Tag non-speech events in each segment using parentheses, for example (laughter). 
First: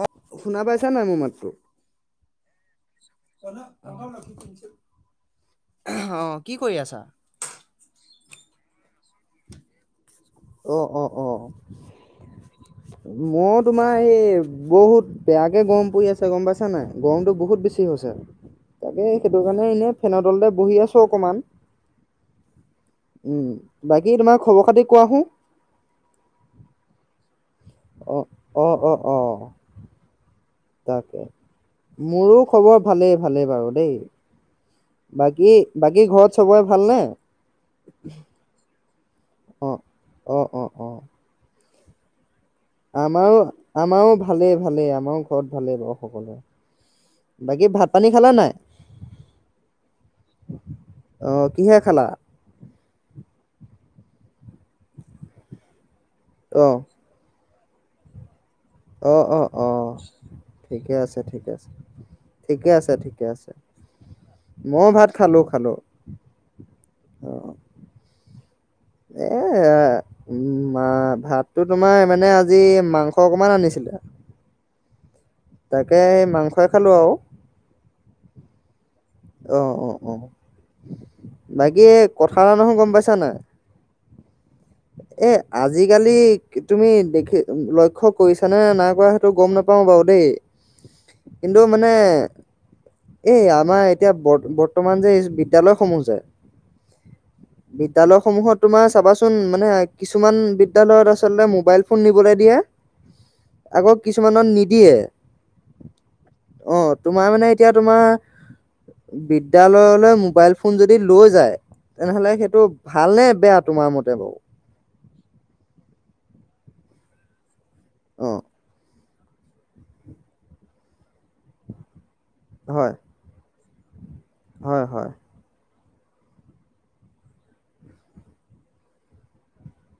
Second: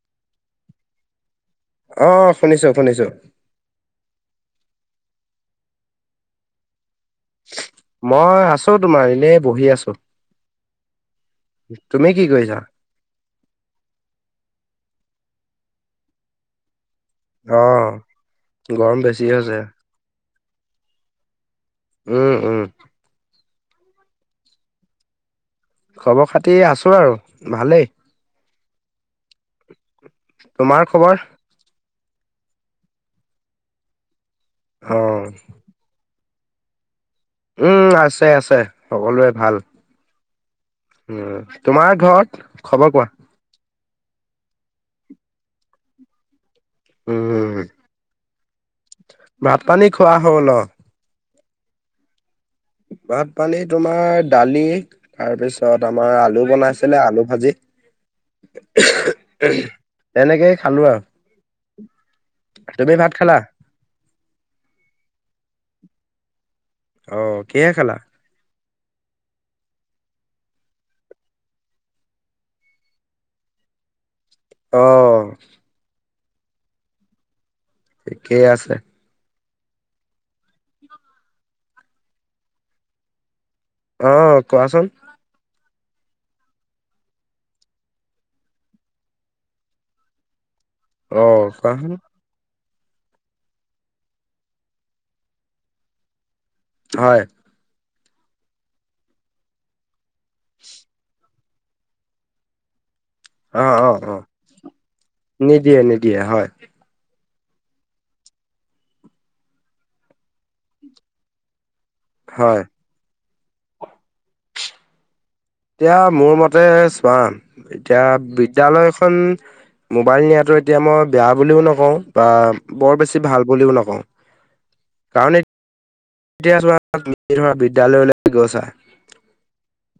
অহ' শুনা পাইছা, নাই মো মাতটো। অহ' শুনিছোঁ, শুনিছোঁ। অলপ কামত আছোঁ, অহু অহ কি কৰি আছা? মই আছো তোমাৰ এনেই বহি আছো। অ তুমি কি কৰিছা? মো তোমাৰ এই বহুত বেয়াকে গৰম পৰি আছে, গম পাইছা নাই। গৰমতো অ বহুত বেছি হৈছে গৰম তাকে বেছি সেইটো হৈছে কাৰণে এনেই ফেনৰ তলতে বহি আছো অকণমান। উম, উম। উম বাকী তোমাৰ খবৰ খাতি কোৱা চোন। খবৰ খাতি আছো আৰু ভালেই। অহ অহ অহ অহ। তোমাৰ খবৰ তাকে মোৰো খবৰ ভালেই ভালেই বাৰু দেই। অ বাকী বাকী ঘৰত চবৰে ভাল নে। উম আছে আছে সকলোৱে ভাল। অ অ অ উম তোমাৰ ঘৰত। খবৰ কোৱা আমাও আমাও ভালে ভালে আমাও ঘৰত ভালে বাৰু সকলোৱে। উম বাকী ভাত পানী খালা নাই? ভাত পানী খোৱা হ'ল অহ। অহ কিহে খালা। ভাত পানী তোমাৰ দালি তাৰপিছত আমাৰ আ। লু অহ বনাইছিলে আলু ভাজি। অহ অহ অহ তেনেকেই খালো ঠিকে আৰু আছে ঠিকে আছে। ঠিকে আছে তুমি ভাত ঠিকে খালা আছে ময়ো ভাত খালোঁ খালোঁ। অহ কিহে খালা। এ উম মা ভাততো তোমাৰ মানে আজি মাংস অকমান আনিছিলোঁ। অহ। তাকে এই মাংসই খালোঁ আও। ঠিকেই আছে। অ অঁ অ, বাকী কথা এটা নহয় গম পাইছা নে নাই? অঁ কোৱাচোন। এ আজিকালি তুমি দেখি লক্ষ্য কৰিছা নে নাই কৰা সেইটো গম নাপাওঁ বাৰু দেই। অ', কিন্তু কোৱাচোন মানে এই আমাৰ এতিয়া বৰ বৰ্তমান যে এই বিদ্যালয়সমূহ যে, হয়। বিদ্যালয় সমূহত তোমাৰ চাবাচোন, মানে কিছুমান বিদ্যালয়ত আচলতে মবাইল ফোন নিবলে দিয়ে। অ', আকৌ অ', অ', কিছুমানত নিদিয়ে নিদিয়ে নিদিয়ে হয়। অহ। তোমাৰ মানে এতিয়া তোমাৰ, বিদ্যালয়লৈ মোবাইল ফোন যদি লৈ যায়, তেনেহ'লে হয়, সেইটো ভাল নে বেয়া তোমাৰ মতে বাও। এতিয়া মোৰ মতে চোৱা। এতিয়া অঁ বিদ্যালয়খন মোবাইল নিয়াটো এতিয়া মই বেয়া বুলিও নকওঁ। বা হয় বৰ বেছি ভাল বুলিও নকওঁ। হয় হয়। কাৰণ এতিয়া ধৰা তুমি ধৰা বিদ্যালয়লৈ গৈছা।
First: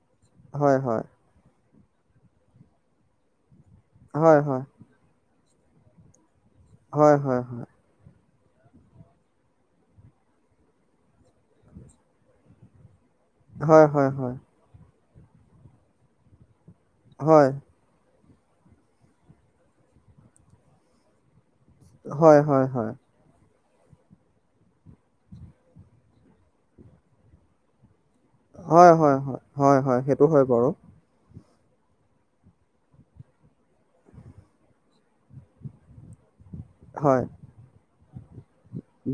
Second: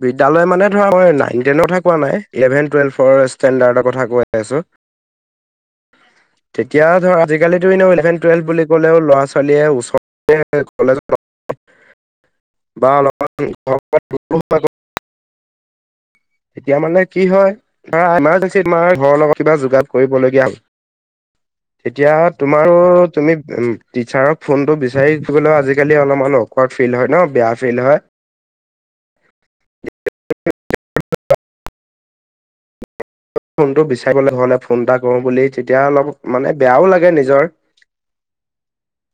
বিদ্যালয় মানে হয় ধৰা মই নাইন টেনৰ কথা কোৱা নাই, ইলেভেন টুৱেলভৰ ষ্টেণ্ডাৰ্ডৰ কথা হয় হয় কৈ আছোঁ। তেতিয়া আৰু ধৰা হয় হয় হয় আজিকালিটো এনেও ইলেভেন টুৱেলভ বুলি ক'লেও ল'ৰা ছোৱালীয়ে ওচৰতে কলেজত বা অলপ হয় হয় হয়। এতিয়া মানে কি হয়, ধৰা ইমাৰজেঞ্চিত তোমাৰ ঘৰৰ লগত কিবা যোগাত কৰিবলগীয়া হ'ল। তেতিয়া হয় হয় হয় তোমাৰো তুমি ওম টিচাৰক ফোনটো বিচাৰি গলৈও আজিকালি অলপমান অৰ্কাড ফিল হয় ন বেয়া ফিল হয়। হয় হয় হয় হয় হয় সেইটো হয় বাৰু। ফোনটো বিচাৰিবলে হলে ফোন এটা কৰো বুলি তেতিয়া অলপ মানে বেয়াও লাগে হয় নিজৰ,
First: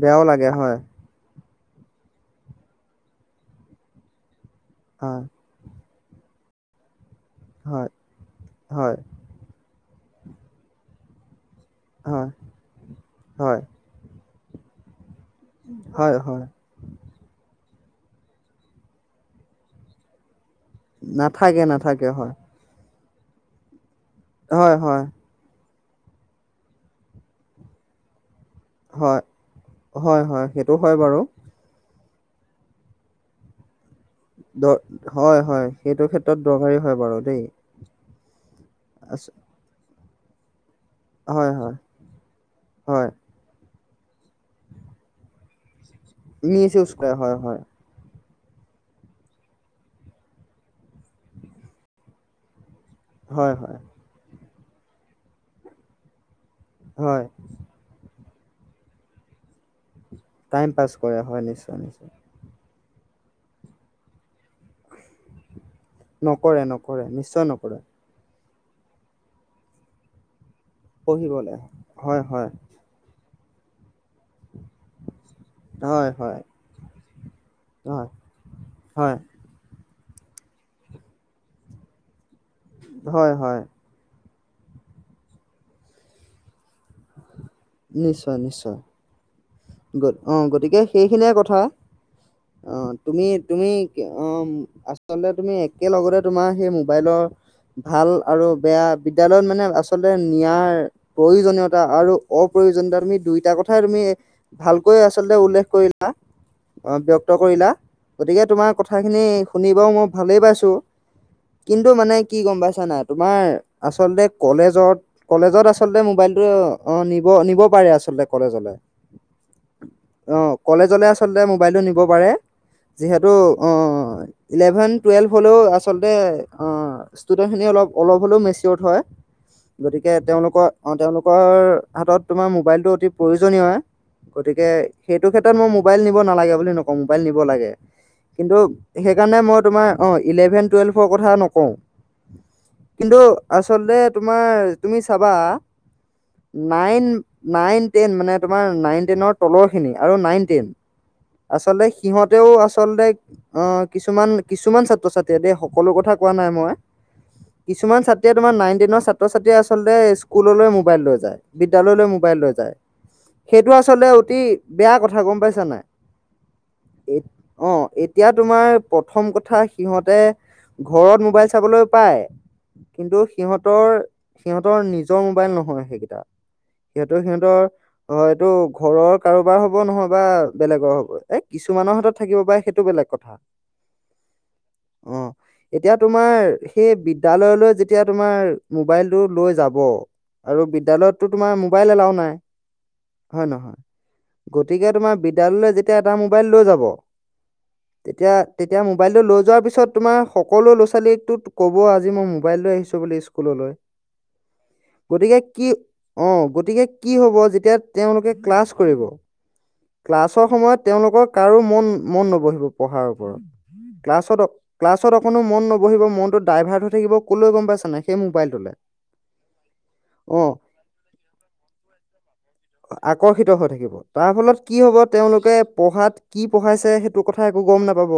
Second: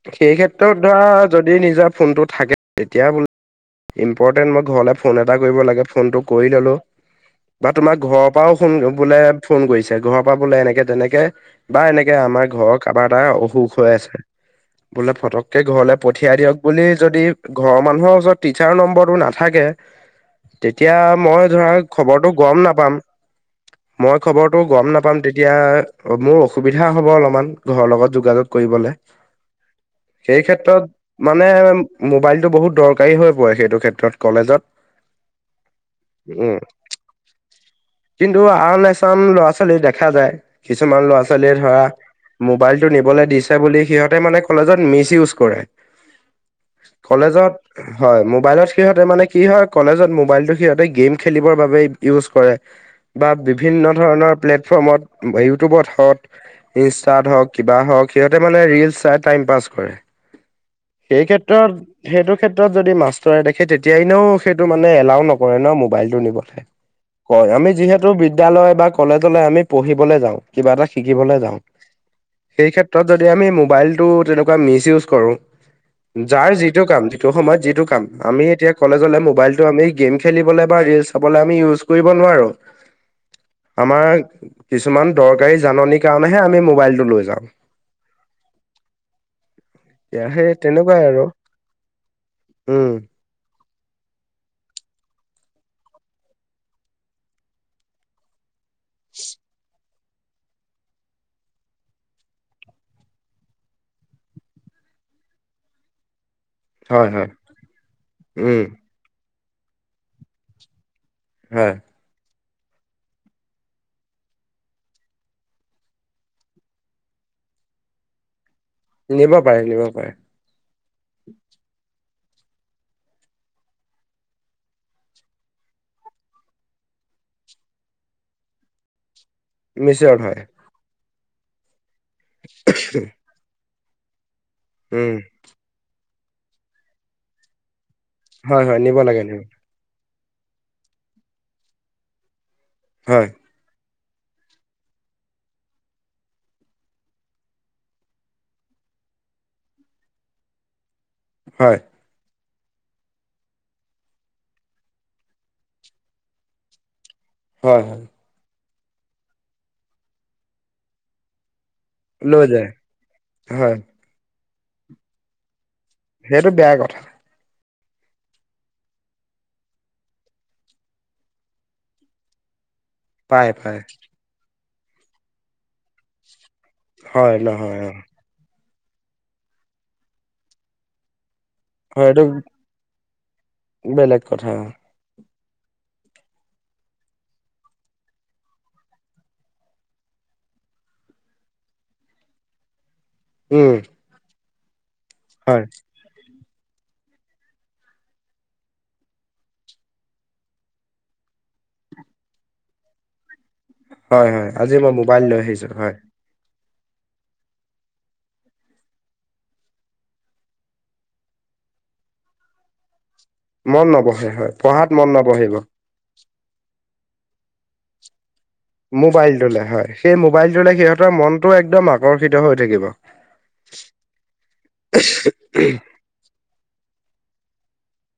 বেয়াও সেই লাগে ক্ষেত্ৰত হয় ধৰা যদি নিজা ফোনটো থাকে, তেতিয়া বোলে ইম্পৰ্টেণ্ট মই ঘৰলৈ ফোন হয় এটা কৰিব লাগে ফোনটো কৰি ল'লো, বা হয় তোমাৰ ঘৰৰ পৰাও ফোন হয় এ ফোন কৰিছে ঘৰৰ পৰা বোলে এনেকে তেনেকে বা এনেকে হয় আমাৰ ঘৰৰ কাৰোবাৰ এটা হয় অসুখ হৈ আছে। বোলে ফটককে ঘৰলৈ হয় পঠিয়াই হয় দিয়ক। বুলি যদি ঘৰৰ মানুহৰ ওচৰত টিচাৰ নম্বৰটো নাথাকে। তেতিয়া মই নাথাকে ধৰা নাথাকে হয় খবৰটো গম নাপাম। মই খবৰটো হয় গম হয় নাপাম তেতিয়া মোৰ অসুবিধা হ'ব অলপমান, ঘৰৰ লগত যোগাযোগ কৰিবলে, হয় হয় হয় সেই সেইটো ক্ষেত্ৰত হয় বাৰু মানে মোবাইলটো বহুত দৰকাৰী হৈ পৰে, সেইটো ক্ষেত্ৰত কলেজত দ হয় হয়, সেইটো ক্ষেত্ৰত দৰকাৰী হয় বাৰু দেই। টো আন এচাম আছ- ল'ৰা ছোৱালী দেখা যায়। কিছুমান ল'ৰা হয় ছোৱালীয়ে হয় ধৰা মোবাইলটো হয় নিবলৈ দি ছে বুলি সিহঁতে মানে কলেজত মিছ ইউজ কৰে। মিছ উইজ কৰে হয় কলেজত হয়। হয়, মোবাইলত সিহঁতে মানে কি হয় কলেজত মোবাইলটো সিহঁতে গেম খেলিবৰ বাবে ইউজ কৰে। বা হয় হয় বিভিন্ন ধৰণৰ প্লেটফৰ্মত ইউটিউবত হওকজ হয় ইনষ্টাত হওক, কিবা হওক সিহঁতে মানে ৰিল চাই টাইম পাছ কৰে। টাইম পাছ কৰে সেই হয় ক্ষেত্ৰত নিশ্চয় নিশ্চয় সেইটো ক্ষেত্ৰত যদি মাষ্টৰে দেখে তেতিয়া এনেও সেইটো মানে এলাও ন কয় ন মোবাইল টো নিবলে নকৰে নকৰে নিশ্চয় কয়, আমি নকৰে যিহেতু বিদয়ালয় বা কলেজলৈ আমি পঢ়িবলৈ যাওঁ, কিবা এটা শিকিবলৈ পঢ়িবলে যাওঁ। হয় হয় সেই ক্ষেত্ৰত ত যদি আমি মোবাইলটো তেনেকুৱা মিছ ইউজ কৰোঁ হয় হয় যাৰ যিটো কাম, যিটো সময়ত যিটো হয় কাম। আমি এতিয়া হয় কলেজলে মোবাইল এইটো আমি গেম খেলিবলৈ বা ৰিল চাবলৈ আমি ইউজ কৰিব নোৱাৰো। হয়, হয়। আমাৰ কিছুমান দৰকাৰী জাননীৰ কাৰণেহে আমি মোবাইলটো লৈ যাওঁ। নিশ্চয়, নিশ্চয়। এতিয়া অঁ, সেই গতিকে তেনেকুৱাই আৰু সেইখিনিয়ে কথা, অঁ, উম তুমি তুমি অ, আচলতে তুমি একেলগতে তোমাৰ সেই মোবাইলৰ ভাল আৰু বেয়া, বিদ্যালয়ত মানে আ আচলতে নিয়াৰ প্ৰয়োজনীয়তা আৰু অপ্ৰয়োজনীয়তা তুমি দুইটা কথাই তুমি ভালকৈ আচলতে উল্লেখ কৰিলা, হয় হয় ব্যক্ত কৰিলা, গতিকে উম তোমাৰ কথা কথাখিনি শুনি বাৰু মই ভালেই পাইছোঁ। হয় কিন্তু মানে কি গম পাইছা নাই! তোমাৰ আচলতে কলেজত কলেজত আচলতে মোবাইলটো অ, নিব, নিব পাৰে আচলতে কলেজলে। নিব পাৰে, নিব পাৰে। অঁ, কলেজলৈ আচলতে মোবাইলটো নিব পাৰে। যিহেতু অঁ ইলেভেন, টুৱেল্ভ হ'লেও আচলতে ষ্টুডেন্ট খিনি অলপ- অলপ হ'লেও মেচিয়ৰ হয়। গতিকে নিশ্চয় হয় তেওঁলোকৰ অ, তেওঁলোকৰ হাতত তোমাৰ মোবাইলটো অতি প্ৰয়োজনীয়। গতিকে উম সেইটো ক্ষেত্ৰত মই মোবাইল নিব নালাগে বুলি নকওঁ, মোবাইল নিব লাগে। কিন্তু হয় হয় নিব লাগে নিব সেইকাৰণে মই তোমাৰ অঁ, ইলেভেন-টুৱেলভৰ কথা নকওঁ, কিন্তু হয় আচলতে তোমাৰ, তুমি চাবা নাইন, নাইন-টেন, মানে তোমাৰ নাইন টেনৰ তলৰখিনি আৰু নাইন-টেন, হয় আচলতে সিহঁতেও আচলতে অ, কিছুমান-কিছুমান ছাত্ৰ-ছাত্ৰীয়ে দেই, সকলো কথা কোৱা নাই মই। হয় কিছুমান হয় ছাত্ৰীয়ে তোমাৰ নাইন-টেনৰ ছাত্ৰ-ছাত্ৰীয়ে আচলতে স্কুললৈ মোবাইল লৈ যায়। বিদ্যালয়লৈ মোবাইল লৈ যায়। হম। সেইটো আচলতে অতি বেয়া কথা, গম পাইছা নাই! সেইটো বেয়া কথা। অ, এতিয়া তোমাৰ প্ৰথম কথা সিহঁতে ঘৰত মোবাইল চাবলৈ পায় কিন্তু পাই পাই সিহঁতৰ- সিহঁতৰ নিজৰ মোবাইল নহয় সেইকেইটা। সেইটো হয় সিহঁতৰ নহয় অ হয়তো ঘৰৰ কাৰোবাৰ হ'ব নহয় বা বেলেগৰ হ'ব। এ, কিছুমানৰ হয় হাতত এইটো থাকিব পাৰে, সেইটো বেলেগ কথা। বেলেগ অ', (inaudible) এতিয়া তোমাৰ, সেই বিদ্যালয়লৈ যেতিয়া তোমাৰ মোবাইলটো লৈ যাব আৰু বিদ্যালয়তটো তোমাৰ মোবাইল এলাও নাই। হয় উম নহয়! গতিকে তোমাৰ হয় বিদ্যালয়লৈ যেতিয়া এটা মোবাইল লৈ যাব (inaudible) তেতিয়া, তেতিয়া মোবাইলটো লৈ যোৱাৰ পিছত তোমাৰ সকলো লৰা-ছোৱালীকটো ক'ব, আজি মই মোবাইল লৈ আহিছোঁ বুলি স্কুললৈ। হয়, হয়, আজি মই মোবাইল গতিকে লৈ কি আহিছো। হয়। অ' গতিকে কি হ'ব, যেতিয়া তেওঁলোকে ক্লাছ কৰিব। ক্লাছৰ সময়ত তেওঁলোকৰ কাৰো মন মন নবহিব পঢ়াৰ মন ওপৰত। নবহে ক্লাছত হয় অক পঢ়াত মন ক্লাছত অকণো নবহিব মন নব হিব মনটো ডাইভাৰ্ট হৈ থাকিব, কলৈ গ'ম পাইছা নে সেই মোবাইলটোলৈ? মোবাইলটোলৈ হয়। সেই মোবাইলটোলৈ সিহঁতৰ মনটো একদম আকৰ্ষিত হৈ থাকিব। আকৰ্ষিত হৈ থাকিব। তাৰ ফলত কি হ'ব তেওঁলোকে পঢ়াত কি পঢ়াইছে সেইটো কথা একো গ'ম নাপাব।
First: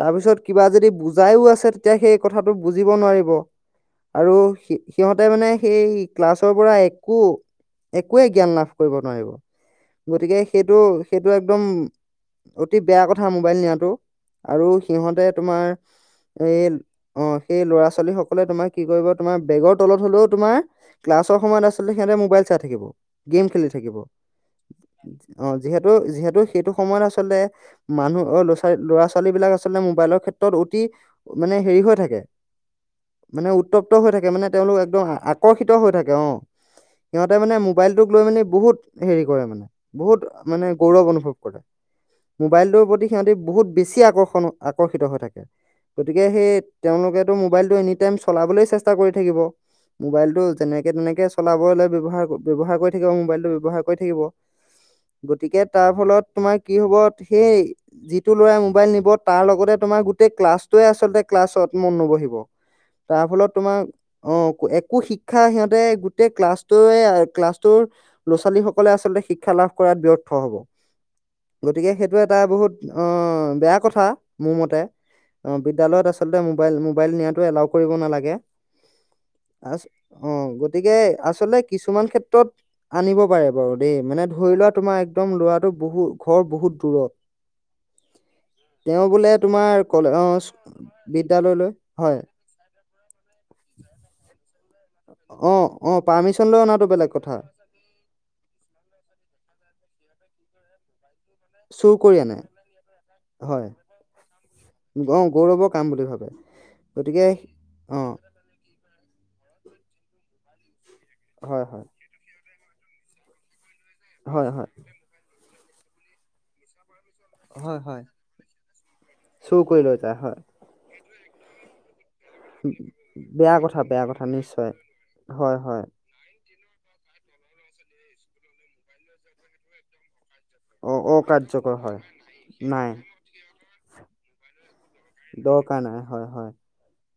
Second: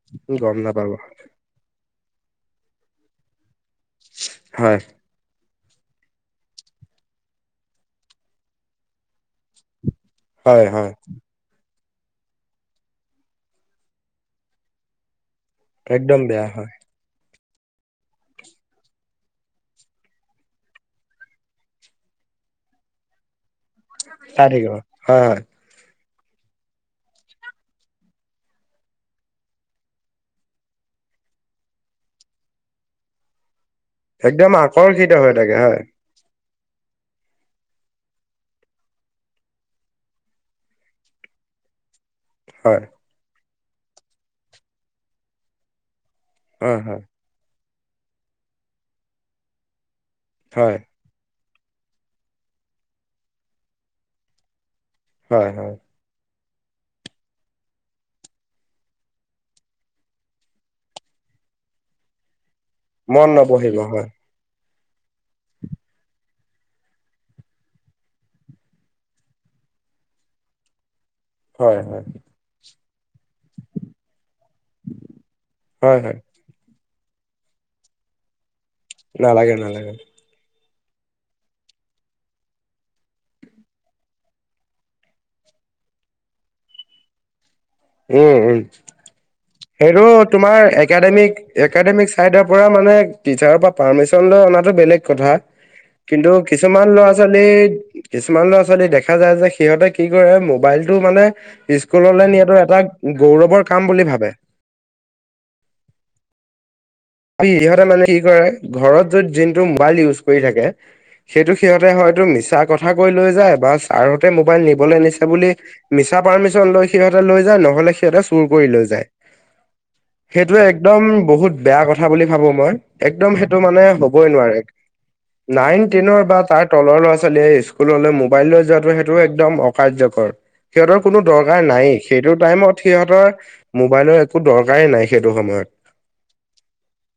তাৰ পিছত গম কিবা নাপাব যদি বুজা ইও আছে তেতিয়া সেই কথাটো বুজিব নোৱাৰিব। আৰু সি হয় সিহঁত তে মানে সেই ক্লাছৰ পৰা একো একোৱেই জ্ঞান লাভ কৰিব নোৱাৰিব। গতিকে হয় সেইটো হয় সেইটো একদম অতি বেয়া কথা মোবাইল নিয়াটো। আৰু সিহঁতে তোমাৰ একদম বেয়া এই হয় অ' সেই ল'ৰা ছোৱালী সকলে তোমাৰ কি কৰিব, তোমাৰ বেগৰ তলত হলেও তোমাৰ ক্লাছৰ সময়ত আচলতে সিহঁতে মোবাইল চাই থাকিব গেম খেলি থাকিব। চাই থাকিব হয় হয় অ' যিহেতু, যিহেতু সেইটো সময়ত আচলতে মানুহ অ' ল'ৰা-ছোৱালী বিলাক আচলতে মোবাইলৰ ক্ষেত্ৰত অতি মানে হেৰি হৈ থাকে মানে উত্তপ্ত হৈ থাকে, মানে একদম তেওঁলোক একদম আকৰ্ষিত হৈ থাকে আকৰ্ষিত হয় হৈ থাকে। কে অ', সিহঁতে মানে মোবাইল টোক লৈ মানে বহুত হেৰি কৰে মানে বহুত মানে গৌৰৱ অনুভৱ কৰে। হয় মোবাইলটোৰ প্ৰতি সিহঁতি বহুত বেছি আকৰ্ষণ আকৰ্ষিত হৈ থাকে। গতিকে সেই হয় হয় তেওঁলোকে মোবাইলটো এনিটাইম চলাবলৈয়ে চেষ্টা কৰি থাকিব। মোবাইলটো হয় যেনেকে তেনেকে চলাবলৈ ব্যৱহাৰ কৰি ব্যৱহাৰ কৰি থাকিব মোবাইলটো ব্যৱহাৰ কৰি থাকিব। হয় গতিকে হয় তাৰ ফলত তোমাৰ কি হ'ব। সেই যিটো ল'ৰাই মোবাইল নিব তাৰ লগতে তোমাৰ গোটেই ক্লাছটোৱে আচলতে ক্লাছত মন নবহিব। তাৰ মন ফলত নবহিব তোমাৰ হয় অ' একো শিক্ষা সিহঁতে গোটেই ক্লাছটোৱে ক্লাছ টোৰ ল'ৰা ছোৱালী সকলে আচলতে শিক্ষা লাভ কৰাত ব্যৰ্থ হ'ব। হয় গতিকে হয় সেইটোৱে এটা বহুত অ' বেয়া কথা মোৰ মতে। অ' হয় বিদ্যালয়ত হয় আচলতে মোৰ মবাইল, মোবাইল নিয়াটো এলাও কৰিব নালাগে। নালাগে নালাগে অ' গতিকে আচলতে কিছুমান ক্ষেত্ৰত আনিব পাৰে বাৰু দেই, মানে ধৰি লোৱা তোমাৰ একদম ল'ৰাটো বহুত ঘৰ বহুত দূৰত। উম', উম' তেওঁ বোলে তোমাৰ সেইটো কলে অ তোমাৰ একাডেমিক', বিদ্যালয়লৈ একাডেমিক' হয় চাইড ৰ পৰা মানে টিচাৰৰ পৰা পাৰ্মিচন লৈ অনাটো বেলেগ কথা, অ অ কিন্তু পাৰ্মিশন লৈ অনাটো কিছুমান বেলেগ কথা ল'ৰা-ছোৱালী কিছুমান ল'ৰা-ছোৱালী দেখা যায় যে সিহঁতে কি কৰে মোবাইলটো মানে চুৰ কৰি স্কুললে আনে নিয়াটো লাক গৌৰৱৰ হয় কাম বুলি ভাবে। অ' গৌৰৱৰ কাম বুলি ভাবে। গতিকে সিহঁতে অ মানে কি কৰে ঘৰত য'ত দিনটো মোবাইল ইউজ কৰি থাকে, সেইটো সিহঁতে হয় টো মিছা কথা কৈ লৈ যায়, বা ছাৰহ'তে হয় মোবাইল হয় নিবলৈ দিছে বুলি মিছা পাৰ্মিশ্যন লৈ সিহঁতে লৈ যায়, হয় নহ'লে হয় সিহতে চুৰ কৰি লৈ যায়। চুৰ কৰি লৈ যায় হয় সেইটোৱে একদম বহুত বেয়া কথা। হোৱা বুলি ভাবো মই, একদম সেইটো বেয়া কথা মানে বেয়া কথা হবই নোৱাৰে। নিশ্চয় হয় নাইন হয় টেইনৰ বা যাক তলৰ ল'ৰা ছোৱালীয়ে স্কুললৈ মোবাইল লৈ যোৱাটো সেইটোও একদম অ কাৰ্যকৰ। অ সিহঁতৰ কোনো দৰকাৰ অকাৰ্যকৰ হয় নাইয়েই, সেইটো টাইমত নাই সিহঁতৰ মোবাইলৰ একো দৰকাৰেই নাই। সেইটো সময়ত। দৰকাৰ নাই হয়, হয়।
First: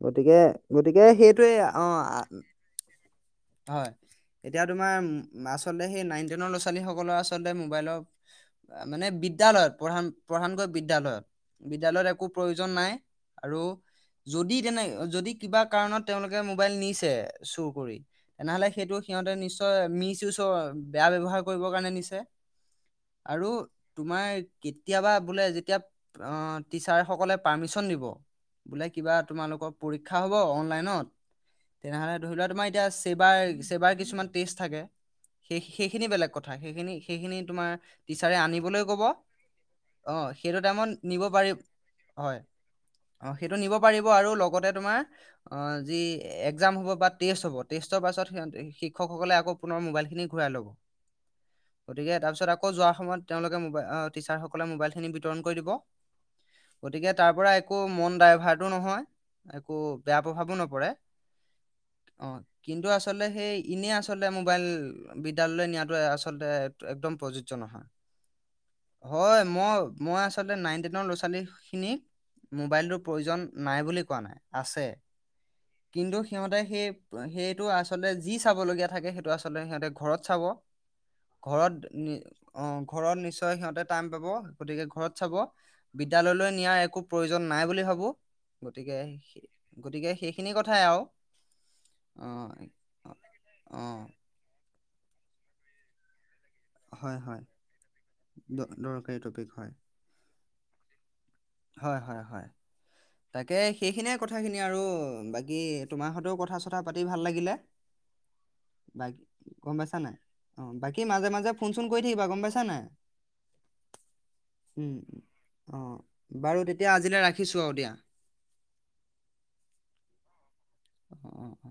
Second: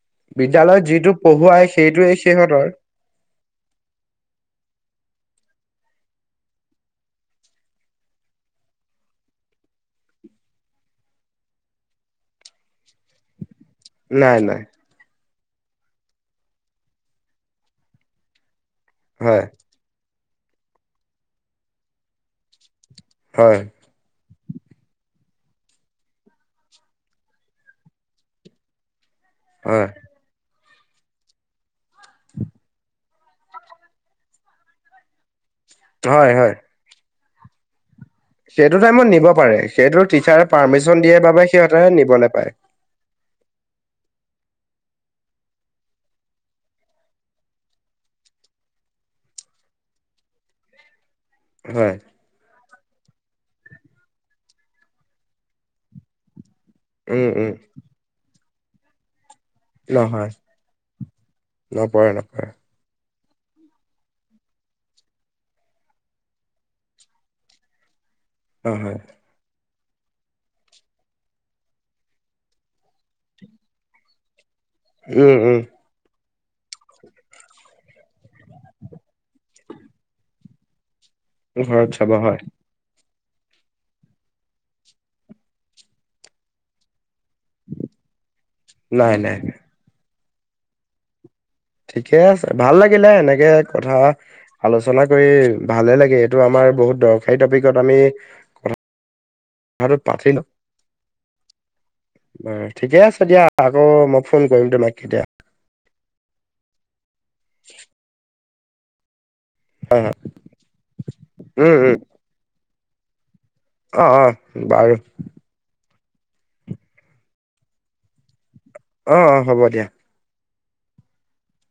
গতিকে বিদ্যালয়ত গতিকে যিটো সেইটোৱে পঢ়ুৱাই সেইটোৱে সিহঁতৰ অ' হয় এতিয়া তোমাৰ আচলতে সেই নাইন টেনৰ ল'ৰা ছোৱালীসকলৰ আচলতে মোবাইলৰ মানে বিদ্যালয়ত প্ৰধান প্ৰধানকৈ বিদ্যালয়ত বিদ্যালয়ত একো প্ৰয়ো জন নাই আৰু নাই যদি নাই তেনে যদি কিবা কাৰণত তেওঁলোকে মোবাইল নিছে চুৰ কৰি তেনেহলে সেইটো সিঁহতে হয় নিচ চয় মিচইউচৰ বেয়া ব্যৱহাৰ কৰিবৰ কাৰণে নিছে আৰু হয়। তোমাৰ কেতিয়াবা বোলে যেতিয়া অ' টিচাৰ সকলে পাৰ্মিচন দিব বোলে কিবা তোমালোকৰ হয় পৰীক্ষা হ'ব অনলাইনত তেনেহ'লে ধৰি লোৱা তোমাৰ এতিয়া ছেবাৰ, ছেবাৰ কিছুমান টেষ্ট থাকে সেই সেইখিনি হয় বেলেগ কথা হয়। সেইখিনি সেইখিনি তোমাৰ টিচাৰে সেইটো আনিবলৈ টাইমত ক'ব নিব পাৰে সেইটো অ টিচাৰে সেইটো টাইমত পাৰ্মিশন দিয়ে নিব বাবে পাৰি সিহঁতে নিবলৈ হয় পায় অ' সেইটো নিব পাৰিব আৰু লগতে তোমাৰ অ' যি একজাম হ'ব বা টেষ্ট হ'ব টেষ্টৰ পাছত শিক্ষকসকলে আকৌ পুনৰ মবাইল খিনি ঘূৰাই লব। (inaudible) হয় গতিকে তাৰপিছত আকৌ যোৱাৰ সময়ত তেওঁলোকে মবাইল টিচাৰ সকলে মোবাইল খিনি বিতৰণ কৰি দিব। গতিকে উম তাৰ উম পৰা একো মন ডাইভাৰ্টো নহয় একো বেয়া নহয় প্ৰভাৱো নপৰে নপৰে অ' নপৰে কিন্তু আচলতে সেই ইনেই আচলতে মোবাইল বিদ্যালয়লৈ নিয়াটোৱে আচলতে একদম প্ৰযোজ্য নহয়। অ হয় হয় মই মই আচলতে নাইন টেনৰ ল'ৰা ছোৱালী খিনিক মোবাইলটোৰ প্ৰয়োজন নাই বুলি কোৱা নাই আছে উম, উম কিন্তু সিহঁতে সেই সেইটো আচলতে যি চাবলগীয়া থাকে সেইটো আচলতে সিহঁতে ঘৰত চাব ঘৰত চাব হয় অ ঘৰত নিশ্চয় সিহঁতে টাইম পাব গতিকে ঘৰত চাব। বিদ্যালয়লৈ নিয়া একো প্ৰয়োজন নাই বুলি ভাবো গতিকে নাই নাই গতিকে সেইখিনি কথাই আৰু ঠিকে অ আছে ভাল লাগিলে এনেকে অ কথা আলোচনা কৰি ভালে লাগে এইটো আমাৰ বহুত হয় দৰকাৰী হয় টপিকত আমি দ কথা দৰকাৰী টপিক হয় কথাটো পাতিলো হয়, হয়, হয়। বাৰু ঠিকে আছে দিয়া, তাকে আকৌ মই ফোন কৰিম তোমাক কেতিয়া কি তোমাৰ সতেও কথা চথা পাতি ভাল লাগিলে বাকী গম পাইছা হয় নাই হয় অ' বাকী মাজে মাজে ফোন উম চোন উম কৰি থাকিবা গম পাইছা নাই। অ অ উম, বাৰু অ বাৰু তেতিয়া আজিলৈ ৰাখিছোঁ আৰু দিয়া। অ অ হ'ব দিয়া। অ অ